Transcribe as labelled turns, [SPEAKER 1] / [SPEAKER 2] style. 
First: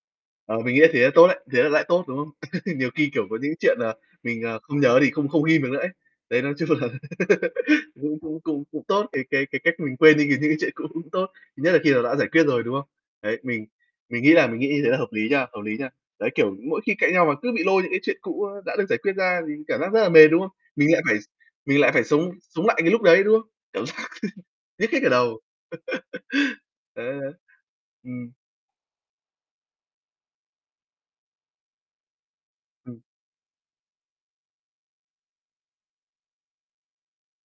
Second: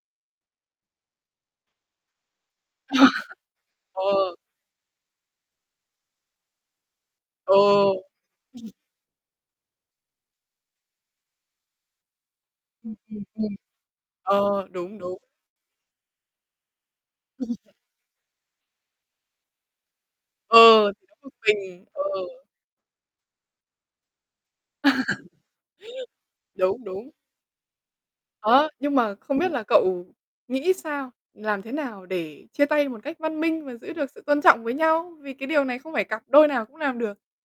[SPEAKER 1] Ờ, mình nghĩ thế là tốt đấy. Thế là lại tốt, đúng không? Nhiều khi, kiểu, có những chuyện, à,
[SPEAKER 2] Ờ.
[SPEAKER 1] mình, à, không nhớ thì không không ghim được nữa ấy. Đấy, nói chung là
[SPEAKER 2] Ờ.
[SPEAKER 1] cũng cũng cũng cũng tốt, cái cái cái cách mình quên đi được những cái chuyện cũ cũng tốt, nhất là khi nó đã giải quyết rồi, đúng không?
[SPEAKER 2] Ừm, ừm, ừm.
[SPEAKER 1] Đấy, mình mình nghĩ là mình nghĩ
[SPEAKER 2] Ờ,
[SPEAKER 1] như thế là
[SPEAKER 2] đúng,
[SPEAKER 1] hợp
[SPEAKER 2] đúng.
[SPEAKER 1] lý nha, hợp lý nha. Đấy, kiểu, mỗi khi cãi nhau mà cứ bị
[SPEAKER 2] [unintelligible]
[SPEAKER 1] lôi những cái chuyện cũ đã được giải quyết ra thì cảm giác rất là mệt, đúng không?
[SPEAKER 2] Ờ,
[SPEAKER 1] Mình
[SPEAKER 2] [unintelligible]
[SPEAKER 1] lại phải s
[SPEAKER 2] bực
[SPEAKER 1] mình
[SPEAKER 2] mình.
[SPEAKER 1] lại
[SPEAKER 2] Ờ.
[SPEAKER 1] phải sống sống lại cái lúc đấy, đúng không? Cảm giác nhức hết cả đầu.
[SPEAKER 2] Đúng,
[SPEAKER 1] Ờ,
[SPEAKER 2] đúng.
[SPEAKER 1] ừm.
[SPEAKER 2] Đó, nhưng mà không biết là cậu nghĩ sao? Làm thế nào để chia tay một
[SPEAKER 1] Ừm.
[SPEAKER 2] cách văn minh và giữ được sự tôn trọng với nhau? Vì cái điều này không phải cặp đôi nào cũng làm được.